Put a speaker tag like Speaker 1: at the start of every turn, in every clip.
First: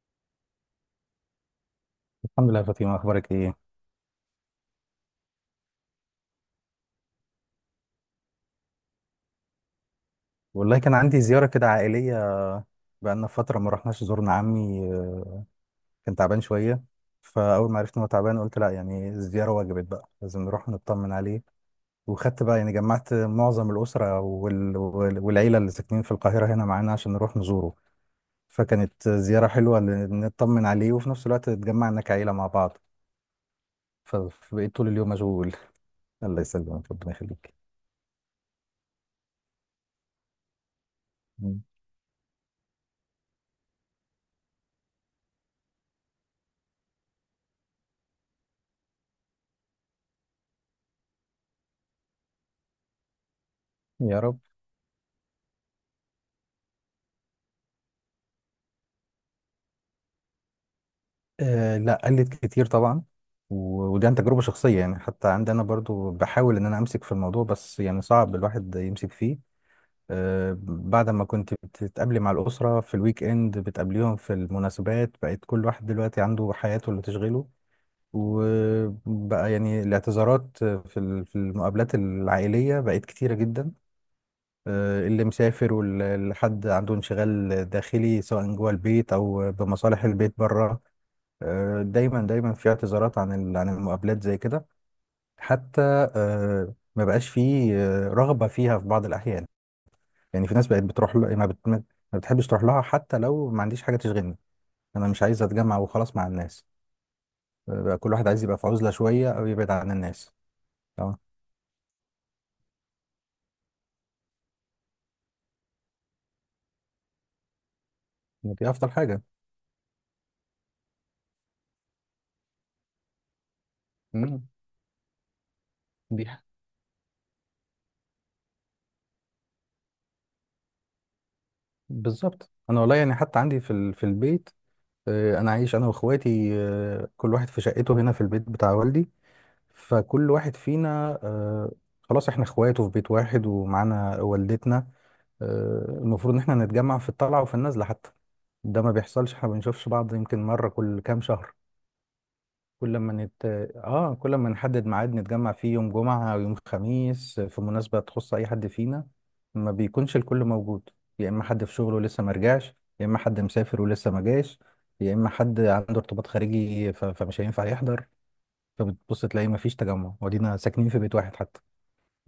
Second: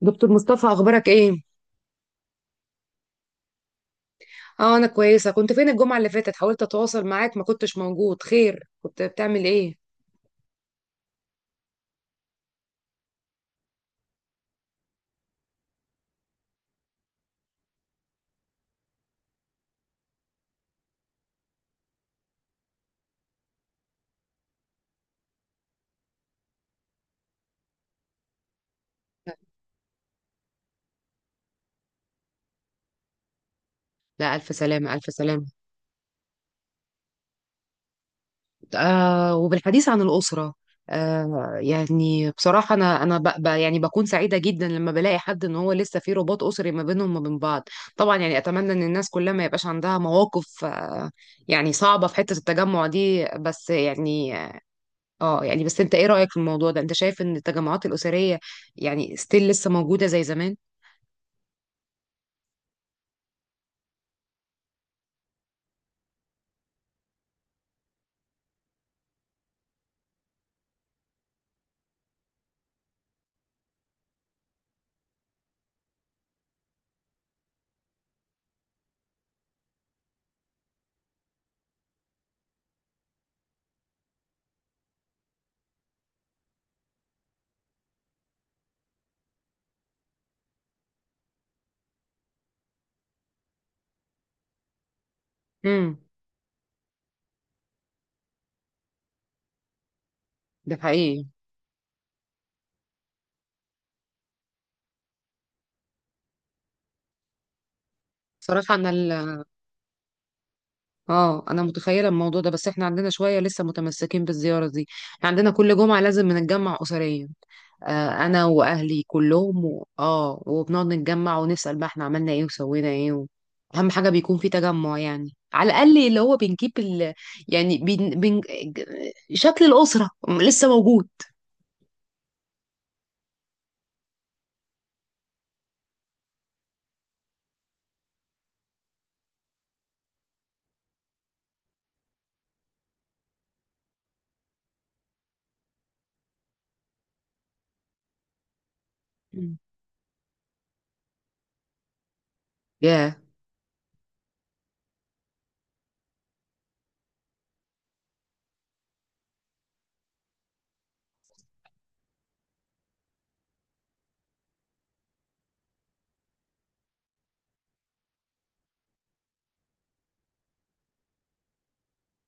Speaker 1: دكتور مصطفى، اخبارك ايه؟
Speaker 2: الحمد لله يا فاطمة، أخبارك إيه؟
Speaker 1: اه، انا كويسه. كنت فين الجمعه اللي فاتت؟ حاولت اتواصل معاك ما كنتش موجود. خير، كنت بتعمل ايه؟
Speaker 2: والله كان عندي زيارة كده عائلية. بقالنا فترة ما رحناش زورنا عمي. كان تعبان شوية. فأول ما عرفت إن هو تعبان قلت لأ، يعني الزيارة وجبت بقى لازم نروح نطمن عليه. وخدت بقى يعني جمعت معظم الأسرة والعيلة اللي ساكنين في القاهرة هنا معانا عشان نروح نزوره. فكانت زيارة حلوة نطمن عليه وفي نفس الوقت اتجمعنا كعيلة مع بعض.
Speaker 1: لا الف
Speaker 2: فبقيت طول
Speaker 1: سلامه، الف
Speaker 2: اليوم
Speaker 1: سلامه.
Speaker 2: مشغول. الله يسلمك، ربنا يخليك.
Speaker 1: آه، وبالحديث عن الاسره، آه
Speaker 2: مم.
Speaker 1: يعني بصراحه انا ب ب يعني بكون سعيده جدا لما بلاقي حد ان هو لسه في رباط اسري ما بينهم وما بين بعض. طبعا يعني اتمنى ان الناس كلها ما يبقاش عندها مواقف، صعبه في حته التجمع دي، بس
Speaker 2: يا
Speaker 1: يعني،
Speaker 2: رب.
Speaker 1: بس انت ايه رأيك في الموضوع ده؟ انت شايف ان التجمعات الأسرية يعني ستيل لسه موجودة زي زمان؟
Speaker 2: آه، لا، قلت كتير طبعا. ودي عن تجربة شخصية، يعني حتى عندي أنا برضو بحاول إن أنا أمسك في الموضوع، بس يعني صعب الواحد يمسك فيه. آه، بعد ما كنت بتتقابلي مع الأسرة في الويك إند بتقابليهم في المناسبات، بقت كل واحد دلوقتي عنده حياته اللي تشغله. وبقى يعني الاعتذارات في المقابلات العائلية بقت كتيرة جدا. اللي مسافر واللي حد عنده انشغال داخلي سواء جوه البيت أو بمصالح البيت بره. دايما دايما في اعتذارات عن المقابلات زي كده حتى.
Speaker 1: امم.
Speaker 2: ما بقاش في رغبة فيها في بعض الأحيان. يعني في ناس
Speaker 1: ده
Speaker 2: بقت بتروح
Speaker 1: حقيقي.
Speaker 2: ل... ما, بت... ما بتحبش تروح لها حتى لو ما عنديش حاجة تشغلني. أنا مش عايز أتجمع وخلاص مع الناس. بقى كل واحد عايز يبقى في
Speaker 1: صراحة
Speaker 2: عزلة شوية أو يبعد عن الناس. تمام،
Speaker 1: اه، انا متخيلة الموضوع ده، بس احنا عندنا شوية لسه متمسكين بالزيارة دي. احنا عندنا كل جمعة لازم بنتجمع أسريا. آه، انا
Speaker 2: دي أفضل
Speaker 1: واهلي
Speaker 2: حاجة.
Speaker 1: كلهم اه، وبنقعد نتجمع ونسأل بقى احنا عملنا ايه وسوينا ايه و... اهم حاجة بيكون
Speaker 2: مم.
Speaker 1: في تجمع، يعني على الأقل اللي
Speaker 2: دي
Speaker 1: هو
Speaker 2: ح-
Speaker 1: بنجيب ال... يعني بن... بن... شكل الأسرة لسه موجود.
Speaker 2: بالظبط، أنا والله يعني حتى عندي في البيت. أنا عايش أنا وإخواتي، كل واحد في شقته هنا في البيت بتاع والدي. فكل واحد فينا، خلاص احنا اخواته في بيت واحد ومعانا والدتنا. المفروض ان احنا نتجمع في الطلعة وفي النزلة حتى. ده ما بيحصلش، احنا ما بنشوفش بعض يمكن مرة كل كام شهر. كل ما
Speaker 1: ياه.
Speaker 2: نت... اه كل ما نحدد ميعاد نتجمع فيه يوم جمعة او يوم خميس في مناسبة تخص اي حد فينا ما بيكونش الكل موجود. يا اما حد في شغله ولسه ما رجعش، يا اما حد مسافر ولسه ما جاش، يا اما حد عنده ارتباط خارجي فمش هينفع يحضر. فبتبص تلاقي مفيش تجمع ودينا ساكنين في بيت واحد حتى.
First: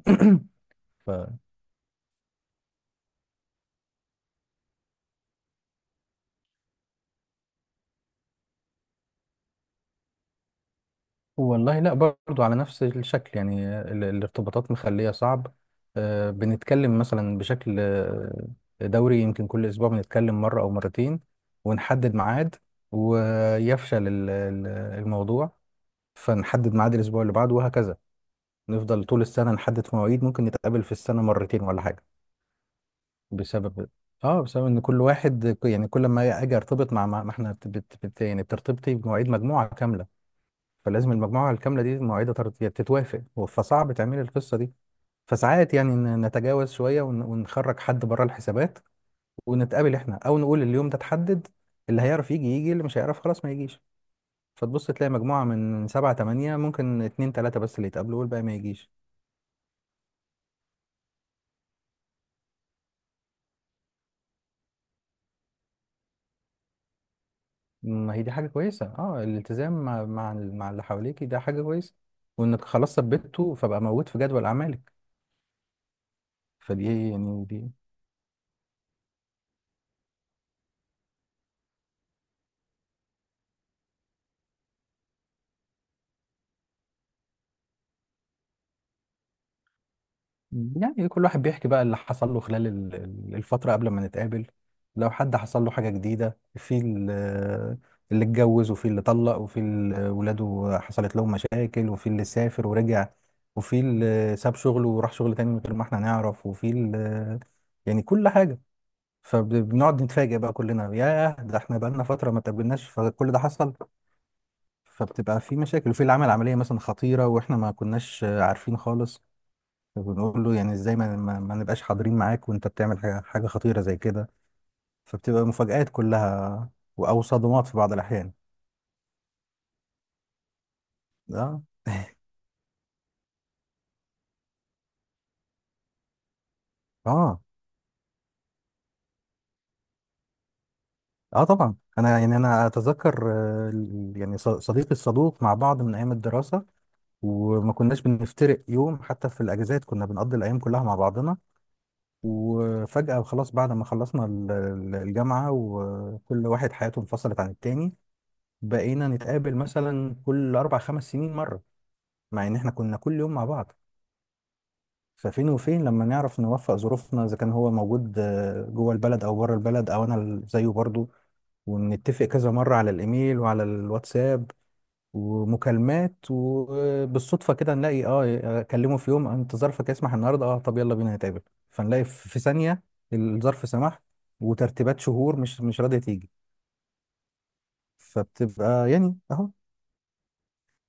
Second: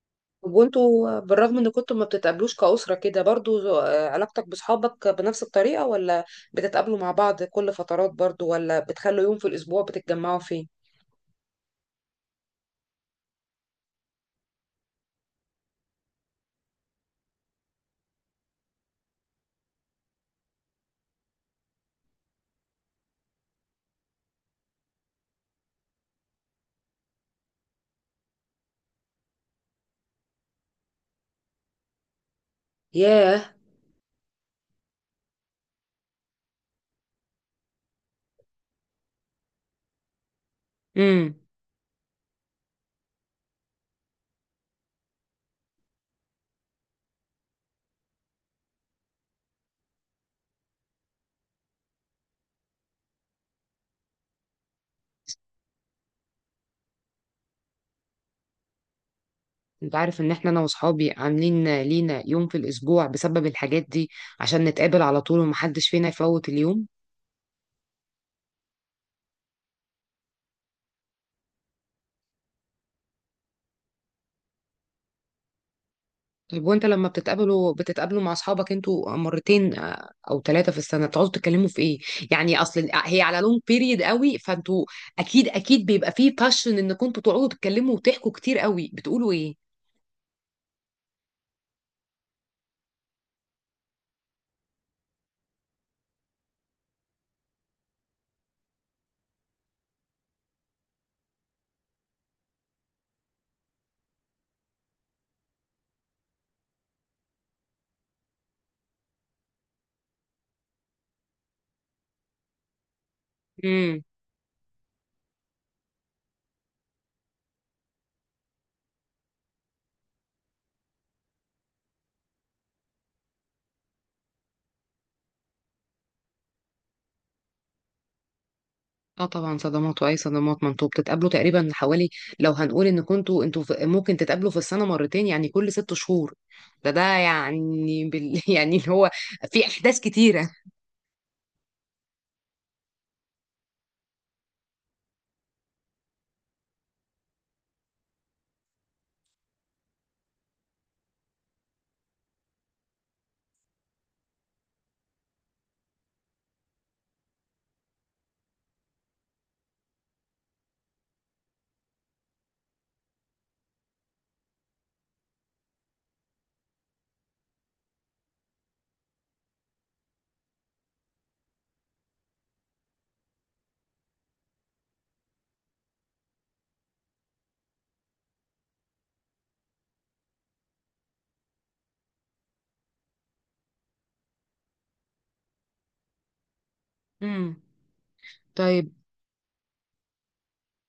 Speaker 1: طب
Speaker 2: ف
Speaker 1: وانتوا بالرغم ان كنتوا ما بتتقابلوش كأسرة كده برضو، آه، علاقتك بصحابك بنفس الطريقة، ولا بتتقابلوا مع بعض كل فترات برضو، ولا بتخلوا يوم في الأسبوع بتتجمعوا فيه؟
Speaker 2: والله لا، برضو على نفس الشكل. يعني الارتباطات مخلية صعب. بنتكلم مثلا بشكل، دوري، يمكن كل أسبوع بنتكلم مرة أو مرتين، ونحدد ميعاد، ويفشل الموضوع. فنحدد ميعاد الأسبوع اللي بعده وهكذا. نفضل طول السنة نحدد في مواعيد، ممكن نتقابل في السنة مرتين ولا حاجة.
Speaker 1: ياه.
Speaker 2: بسبب اه بسبب ان كل واحد، يعني كل ما اجي ارتبط ما احنا يعني بترتبطي بمواعيد مجموعه كامله. فلازم
Speaker 1: امم.
Speaker 2: المجموعه الكامله دي مواعيدها تتوافق، فصعب تعملي القصه دي. فساعات يعني نتجاوز شويه ونخرج حد بره الحسابات، ونتقابل احنا او نقول اليوم ده اتحدد، اللي هيعرف يجي يجي، اللي مش هيعرف خلاص ما يجيش. فتبص تلاقي مجموعه من سبعة تمانية ممكن اتنين تلاته بس اللي يتقابلوا والباقي ما يجيش.
Speaker 1: انت عارف ان احنا انا واصحابي عاملين لينا يوم في الاسبوع بسبب الحاجات دي، عشان نتقابل على طول ومحدش فينا يفوت اليوم.
Speaker 2: ما هي دي حاجة كويسة، اه، الالتزام مع مع اللي حواليك ده حاجة كويسة، وانك خلاص ثبته فبقى موجود في جدول اعمالك.
Speaker 1: طيب، وانت لما
Speaker 2: فدي يعني دي
Speaker 1: بتتقابلوا، بتتقابلوا مع اصحابك انتوا مرتين، آه، او ثلاثه في السنه، بتقعدوا تتكلموا في ايه؟ يعني اصل هي على لونج بيريد قوي، فانتوا اكيد اكيد بيبقى فيه باشن انكم انتوا تقعدوا تتكلموا وتحكوا كتير قوي. بتقولوا ايه؟
Speaker 2: يعني كل واحد بيحكي بقى اللي حصل له خلال الفترة قبل ما نتقابل. لو حد حصل له حاجة جديدة اللي اتجوز، وفي اللي طلق، وفي اللي ولاده حصلت لهم مشاكل، وفي اللي سافر ورجع، وفي اللي ساب شغله وراح شغل تاني من غير ما احنا نعرف، وفي اللي يعني كل حاجة. فبنقعد نتفاجئ بقى كلنا، ياه، ده احنا بقالنا فترة ما اتقابلناش فكل ده حصل.
Speaker 1: امم.
Speaker 2: فبتبقى في مشاكل، وفي اللي عمل عملية مثلا خطيرة واحنا ما كناش عارفين خالص. فبنقول له يعني ازاي ما نبقاش حاضرين معاك وانت بتعمل حاجة خطيرة زي كده. فبتبقى مفاجآت كلها، او صدمات في بعض الأحيان.
Speaker 1: اه طبعا صدمات، واي صدمات! ما انتوا بتتقابلوا
Speaker 2: اه،
Speaker 1: تقريبا حوالي، لو هنقول ان كنتوا انتوا ممكن تتقابلوا في السنه مرتين، يعني كل ست شهور. ده ده
Speaker 2: اه،
Speaker 1: يعني يعني اللي هو في احداث كتيره.
Speaker 2: اه، طبعا. انا يعني انا اتذكر، صديقي الصدوق مع بعض من ايام الدراسة، وما كناش بنفترق يوم حتى في الاجازات، كنا بنقضي الايام كلها مع بعضنا. وفجأة خلاص بعد ما خلصنا الجامعة وكل واحد حياته انفصلت عن التاني، بقينا نتقابل مثلا كل أربع خمس سنين مرة، مع إن إحنا كنا كل يوم مع بعض. ففين وفين لما نعرف نوفق ظروفنا إذا كان هو موجود، جوه البلد أو بره البلد، أو أنا زيه برضه. ونتفق كذا مرة على الإيميل وعلى الواتساب ومكالمات، وبالصدفه كده نلاقي، اكلمه في يوم، انت ظرفك يسمح النهارده، طب يلا بينا نتقابل. فنلاقي في ثانيه الظرف سمح، وترتيبات شهور مش راضيه تيجي.
Speaker 1: امم.
Speaker 2: فبتبقى
Speaker 1: طيب.
Speaker 2: يعني اهو.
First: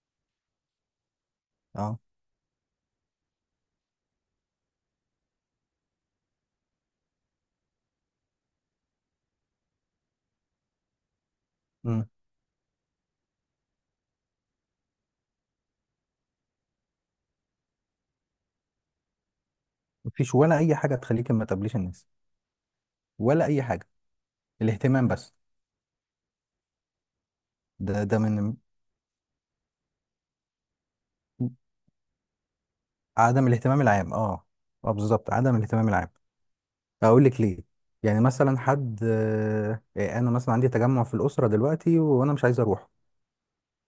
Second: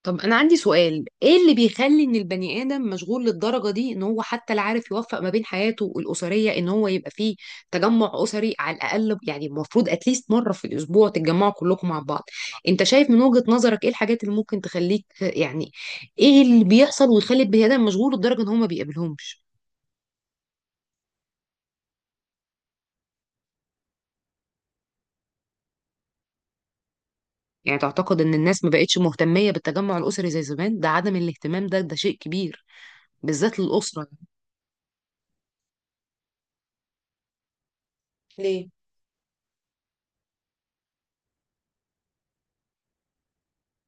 Speaker 1: طب انا عندي سؤال: ايه اللي
Speaker 2: اه
Speaker 1: بيخلي ان البني ادم مشغول للدرجه دي ان هو حتى لا عارف يوفق ما بين حياته الاسريه، ان هو يبقى فيه تجمع اسري؟ على الاقل يعني المفروض اتليست مره في الاسبوع تتجمعوا كلكم مع
Speaker 2: امم
Speaker 1: بعض. انت شايف من وجهه نظرك ايه الحاجات اللي ممكن تخليك، يعني ايه اللي بيحصل ويخلي البني ادم مشغول لدرجه ان هو ما بيقابلهمش؟
Speaker 2: مفيش ولا اي حاجه تخليك ما تقابليش الناس، ولا اي حاجه. الاهتمام بس.
Speaker 1: يعني
Speaker 2: ده
Speaker 1: تعتقد ان
Speaker 2: من
Speaker 1: الناس ما بقتش مهتميه بالتجمع الاسري زي زمان؟ ده عدم الاهتمام ده شيء كبير،
Speaker 2: عدم
Speaker 1: بالذات
Speaker 2: الاهتمام
Speaker 1: للاسره.
Speaker 2: العام، اه. اه، بالظبط، عدم الاهتمام العام. اقول لك ليه. يعني مثلا
Speaker 1: ليه؟
Speaker 2: حد، انا مثلا عندي تجمع في الاسره دلوقتي وانا مش عايز اروح،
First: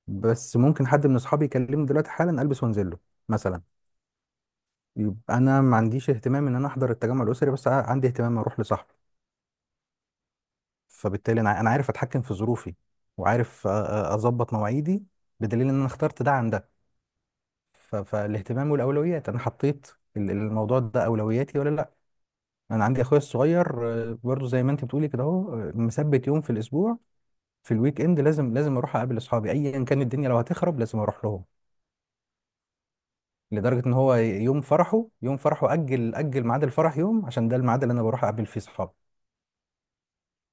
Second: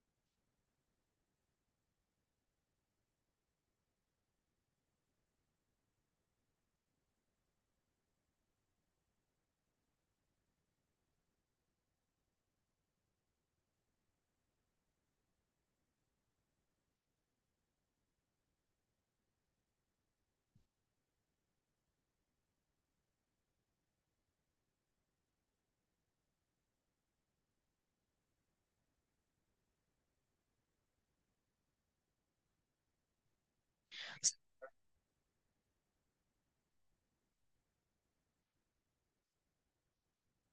Speaker 2: بس ممكن حد من اصحابي يكلمني دلوقتي حالا البس وانزل له مثلا. يبقى انا ما عنديش اهتمام ان انا احضر التجمع الاسري، بس عندي اهتمام اروح لصاحبي. فبالتالي انا عارف اتحكم في ظروفي، وعارف اظبط مواعيدي، بدليل ان انا اخترت ده عن ده. فالاهتمام والاولويات، انا حطيت الموضوع ده اولوياتي ولا لا. انا عندي اخويا الصغير، برضه زي ما انت بتقولي كده اهو، مثبت يوم في الاسبوع في الويك اند لازم لازم اروح اقابل اصحابي ايا كان الدنيا، لو هتخرب لازم اروح لهم. لدرجة ان هو يوم فرحه، يوم فرحه اجل اجل ميعاد الفرح يوم، عشان ده الميعاد اللي انا بروح اقابل فيه صحابي.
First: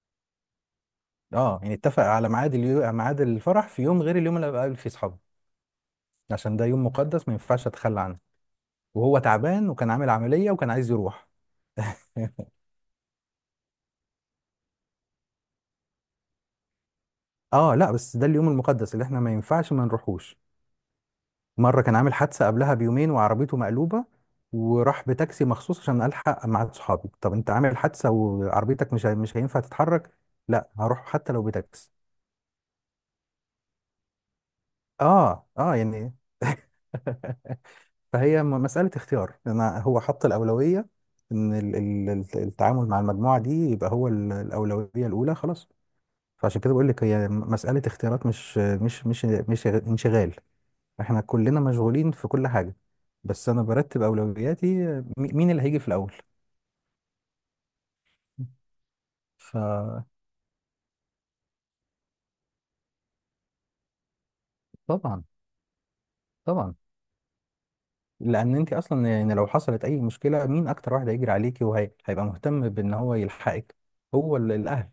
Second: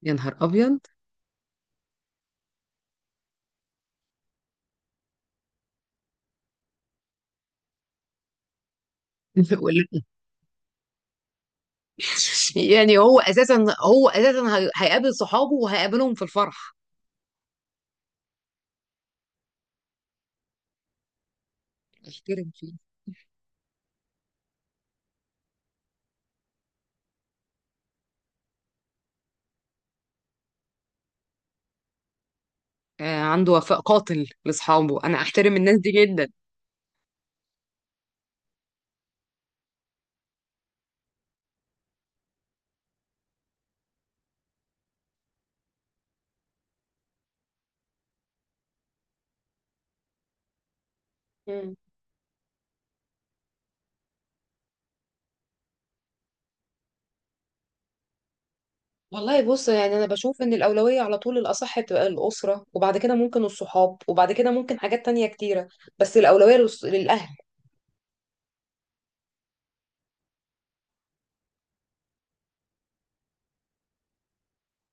Speaker 1: يا نهار ابيض!
Speaker 2: اه يعني اتفق على ميعاد الفرح في يوم غير اليوم اللي بقابل فيه صحابي، عشان ده يوم مقدس ما ينفعش اتخلى عنه. وهو تعبان وكان عامل عملية وكان عايز يروح.
Speaker 1: يعني هو اساسا، هو اساسا هيقابل صحابه، وهيقابلهم في الفرح؟
Speaker 2: اه، لا، بس ده اليوم المقدس اللي احنا ما ينفعش ما نروحوش. مرة كان عامل حادثة
Speaker 1: احترم فيه.
Speaker 2: قبلها بيومين وعربيته مقلوبة، وراح بتاكسي مخصوص عشان الحق مع صحابي. طب انت عامل حادثة وعربيتك مش هينفع تتحرك. لا، هروح حتى لو بتاكسي.
Speaker 1: آه، عنده وفاء قاتل لاصحابه، انا
Speaker 2: اه،
Speaker 1: احترم
Speaker 2: اه،
Speaker 1: الناس دي
Speaker 2: يعني
Speaker 1: جدا.
Speaker 2: فهي مسألة اختيار. انا هو حط الأولوية ان التعامل مع المجموعة دي يبقى هو الأولوية الأولى خلاص. فعشان كده بقول لك هي مسألة اختيارات، مش انشغال. احنا كلنا
Speaker 1: مم.
Speaker 2: مشغولين في كل حاجة، بس انا برتب أولوياتي، مين اللي هيجي في الأول.
Speaker 1: والله بص، يعني انا بشوف ان الاولويه على طول الاصح بتبقى الاسره، وبعد كده ممكن الصحاب، وبعد كده ممكن حاجات
Speaker 2: طبعا
Speaker 1: تانية كتيره. بس الاولويه
Speaker 2: طبعا.
Speaker 1: للاهل.
Speaker 2: لان انت اصلا يعني لو حصلت اي مشكله، مين اكتر واحد هيجري عليكي وهيبقى مهتم بان هو يلحقك؟ هو الاهل.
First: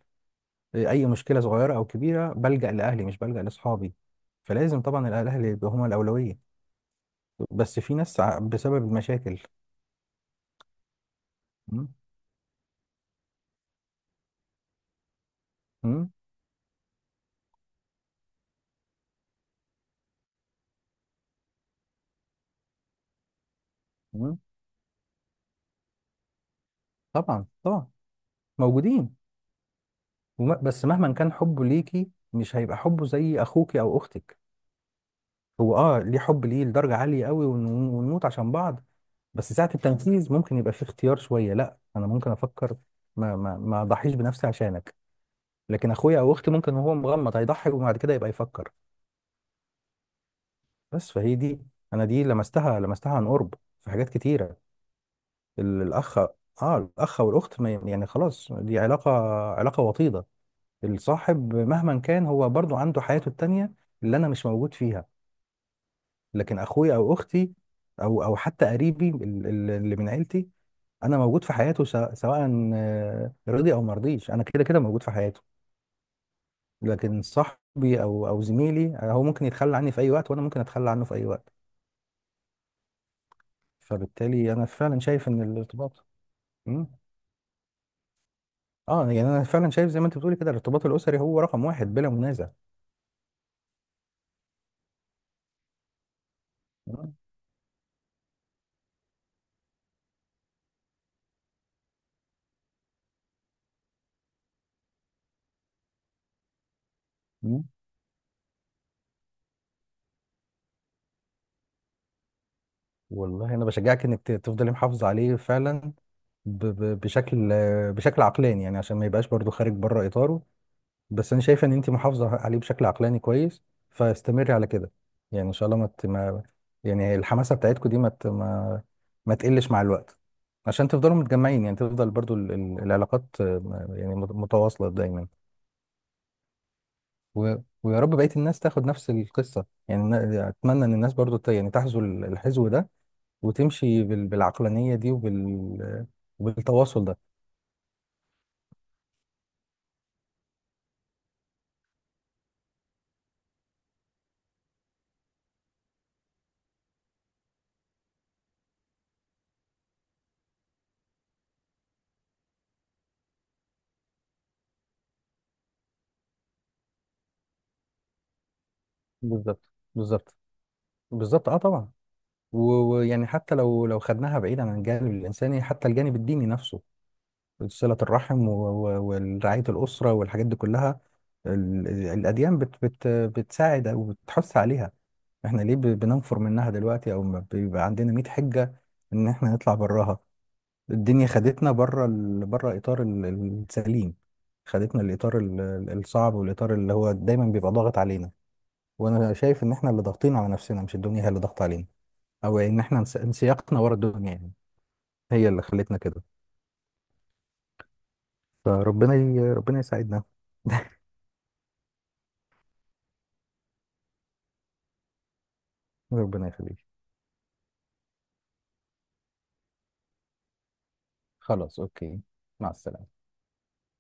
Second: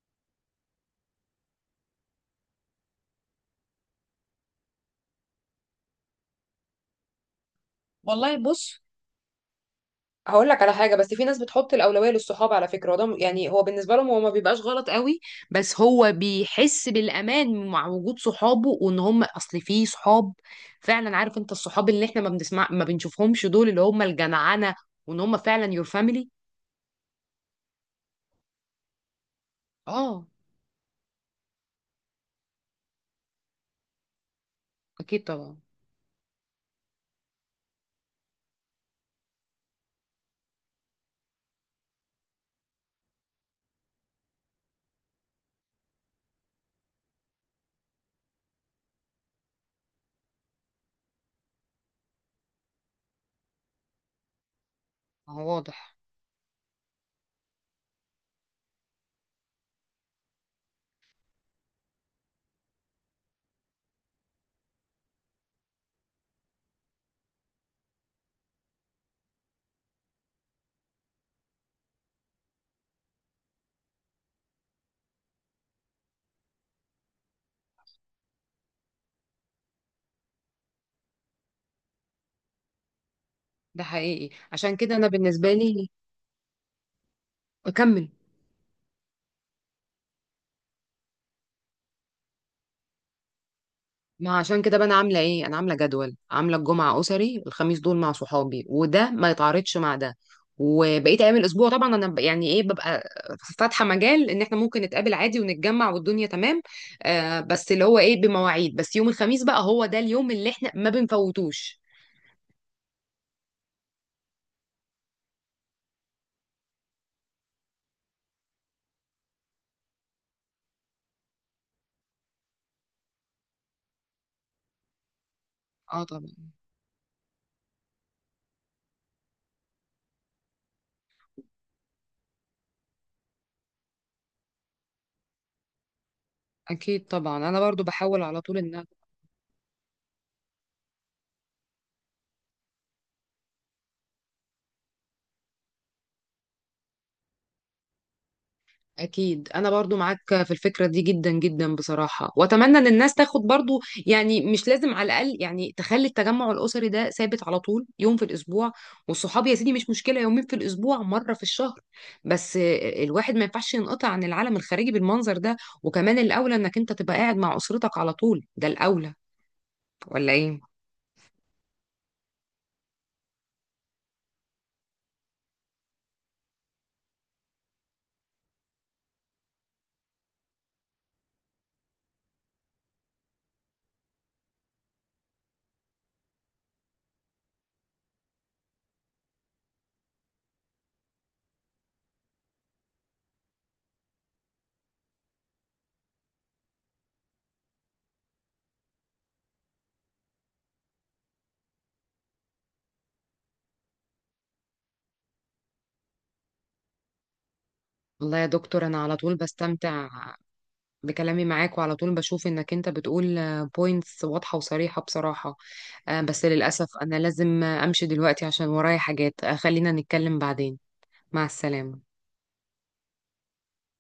Speaker 2: اي مشكله صغيره او كبيره بلجأ لاهلي مش بلجأ لاصحابي. فلازم طبعا الاهل يبقى هما الاولويه. بس في ناس
Speaker 1: والله
Speaker 2: بسبب
Speaker 1: بص،
Speaker 2: المشاكل.
Speaker 1: هقول لك على حاجه، بس في ناس بتحط
Speaker 2: م؟
Speaker 1: الاولويه للصحاب على فكره، وده يعني هو بالنسبه لهم هو ما بيبقاش غلط قوي. بس
Speaker 2: م؟
Speaker 1: هو بيحس بالامان مع وجود صحابه، وان هم اصل في صحاب فعلا. عارف انت الصحاب اللي احنا ما بنسمع ما بنشوفهمش دول اللي هم
Speaker 2: م؟
Speaker 1: الجدعنه، وان هم فعلا يور فاميلي.
Speaker 2: طبعا طبعا، موجودين.
Speaker 1: اه،
Speaker 2: بس مهما كان حبه ليكي مش هيبقى حبه زي اخوك او اختك.
Speaker 1: اكيد طبعا.
Speaker 2: هو، اه، ليه حب، ليه لدرجه عاليه قوي، ونموت عشان بعض. بس ساعه التنفيذ ممكن يبقى فيه اختيار شويه، لا انا ممكن افكر، ما اضحيش بنفسي عشانك. لكن اخويا او اختي ممكن وهو مغمض هيضحي وبعد كده يبقى يفكر. بس فهي دي، انا دي لمستها لمستها عن قرب في حاجات كتيره.
Speaker 1: هو واضح.
Speaker 2: الاخ. اه، الاخ والاخت، ما- يعني خلاص دي علاقه، علاقه وطيده. الصاحب مهما كان هو برضو عنده حياته التانية اللي انا مش موجود فيها. لكن اخويا او اختي او او حتى قريبي اللي من عيلتي، انا موجود في حياته سواء سواء، رضي او مرضيش، انا كده كده موجود في حياته. لكن صاحبي او زميلي، هو ممكن يتخلى عني في اي وقت وانا ممكن اتخلى عنه في اي وقت.
Speaker 1: ده حقيقي،
Speaker 2: فبالتالي انا
Speaker 1: عشان كده
Speaker 2: فعلا
Speaker 1: انا
Speaker 2: شايف ان
Speaker 1: بالنسبه لي.
Speaker 2: الارتباط. مم.
Speaker 1: اكمل.
Speaker 2: اه، يعني انا فعلا شايف زي ما انت بتقولي كده، الارتباط الاسري هو رقم واحد بلا منازع.
Speaker 1: ما عشان كده بقى انا عامله ايه؟ انا عامله جدول، عامله الجمعه
Speaker 2: مم.
Speaker 1: اسري، الخميس دول مع صحابي، وده ما يتعارضش مع ده. وبقيت ايام الاسبوع طبعا انا يعني ايه، ببقى فاتحه مجال ان احنا ممكن نتقابل عادي ونتجمع والدنيا تمام. آه،
Speaker 2: مم.
Speaker 1: بس اللي هو ايه، بمواعيد، بس يوم الخميس بقى هو ده اليوم اللي احنا ما بنفوتوش.
Speaker 2: والله انا بشجعك انك تفضلي محافظه عليه فعلا، ب ب بشكل، بشكل عقلاني، يعني عشان ما يبقاش برضو خارج بره اطاره. بس انا شايف ان انت محافظه عليه بشكل عقلاني كويس، فاستمري على كده. يعني ان شاء الله ما
Speaker 1: اه
Speaker 2: ت- ما
Speaker 1: طبعا.
Speaker 2: يعني الحماسه بتاعتكم دي ما ت- ما ما تقلش مع الوقت، عشان تفضلوا متجمعين، يعني تفضل برضو العلاقات، يعني متواصله دايما.
Speaker 1: اكيد طبعا
Speaker 2: و...
Speaker 1: انا برضو
Speaker 2: ويا رب
Speaker 1: بحاول
Speaker 2: بقية
Speaker 1: على طول
Speaker 2: الناس
Speaker 1: ان.
Speaker 2: تاخد نفس القصة. يعني أنا أتمنى إن الناس برضو يعني تحذو الحذو ده، وتمشي بالعقلانية دي وبالتواصل ده.
Speaker 1: أكيد أنا برضو معاك في الفكرة دي جدا جدا بصراحة، وأتمنى إن الناس تاخد برضو، يعني مش لازم، على الأقل يعني تخلي التجمع الأسري ده ثابت على طول يوم في الأسبوع. والصحاب يا سيدي مش مشكلة، يومين في الأسبوع، مرة في الشهر. بس الواحد ما ينفعش ينقطع عن العالم الخارجي بالمنظر ده. وكمان الأولى إنك أنت تبقى قاعد مع أسرتك على طول، ده الأولى،
Speaker 2: بالظبط،
Speaker 1: ولا
Speaker 2: بالظبط،
Speaker 1: إيه؟
Speaker 2: بالظبط، اه طبعا. و- ويعني حتى لو خدناها بعيد عن الجانب الإنساني، حتى الجانب الديني نفسه، صلة الرحم ورعاية الأسرة والحاجات دي كلها. الأديان بتساعد وبتحث عليها. احنا ليه بننفر منها دلوقتي، او ما بيبقى عندنا 100 حجة ان احنا نطلع براها. الدنيا خدتنا بره بره اطار السليم، خدتنا الاطار الصعب والاطار اللي هو دايما بيبقى ضاغط علينا. وانا شايف ان احنا اللي ضاغطين على نفسنا مش الدنيا هي اللي ضاغطه علينا، او ان احنا انسياقنا ورا الدنيا يعني هي اللي خلتنا كده.
Speaker 1: والله يا دكتور، أنا
Speaker 2: فربنا
Speaker 1: على طول
Speaker 2: ربنا
Speaker 1: بستمتع
Speaker 2: يساعدنا.
Speaker 1: بكلامي معاك، وعلى طول بشوف انك انت بتقول بوينتس واضحة وصريحة بصراحة. آه، بس
Speaker 2: ربنا يخليك.
Speaker 1: للأسف انا لازم، آه، امشي دلوقتي عشان ورايا حاجات، آه، خلينا نتكلم بعدين. مع
Speaker 2: خلاص،
Speaker 1: السلامة.
Speaker 2: اوكي. مع السلامه.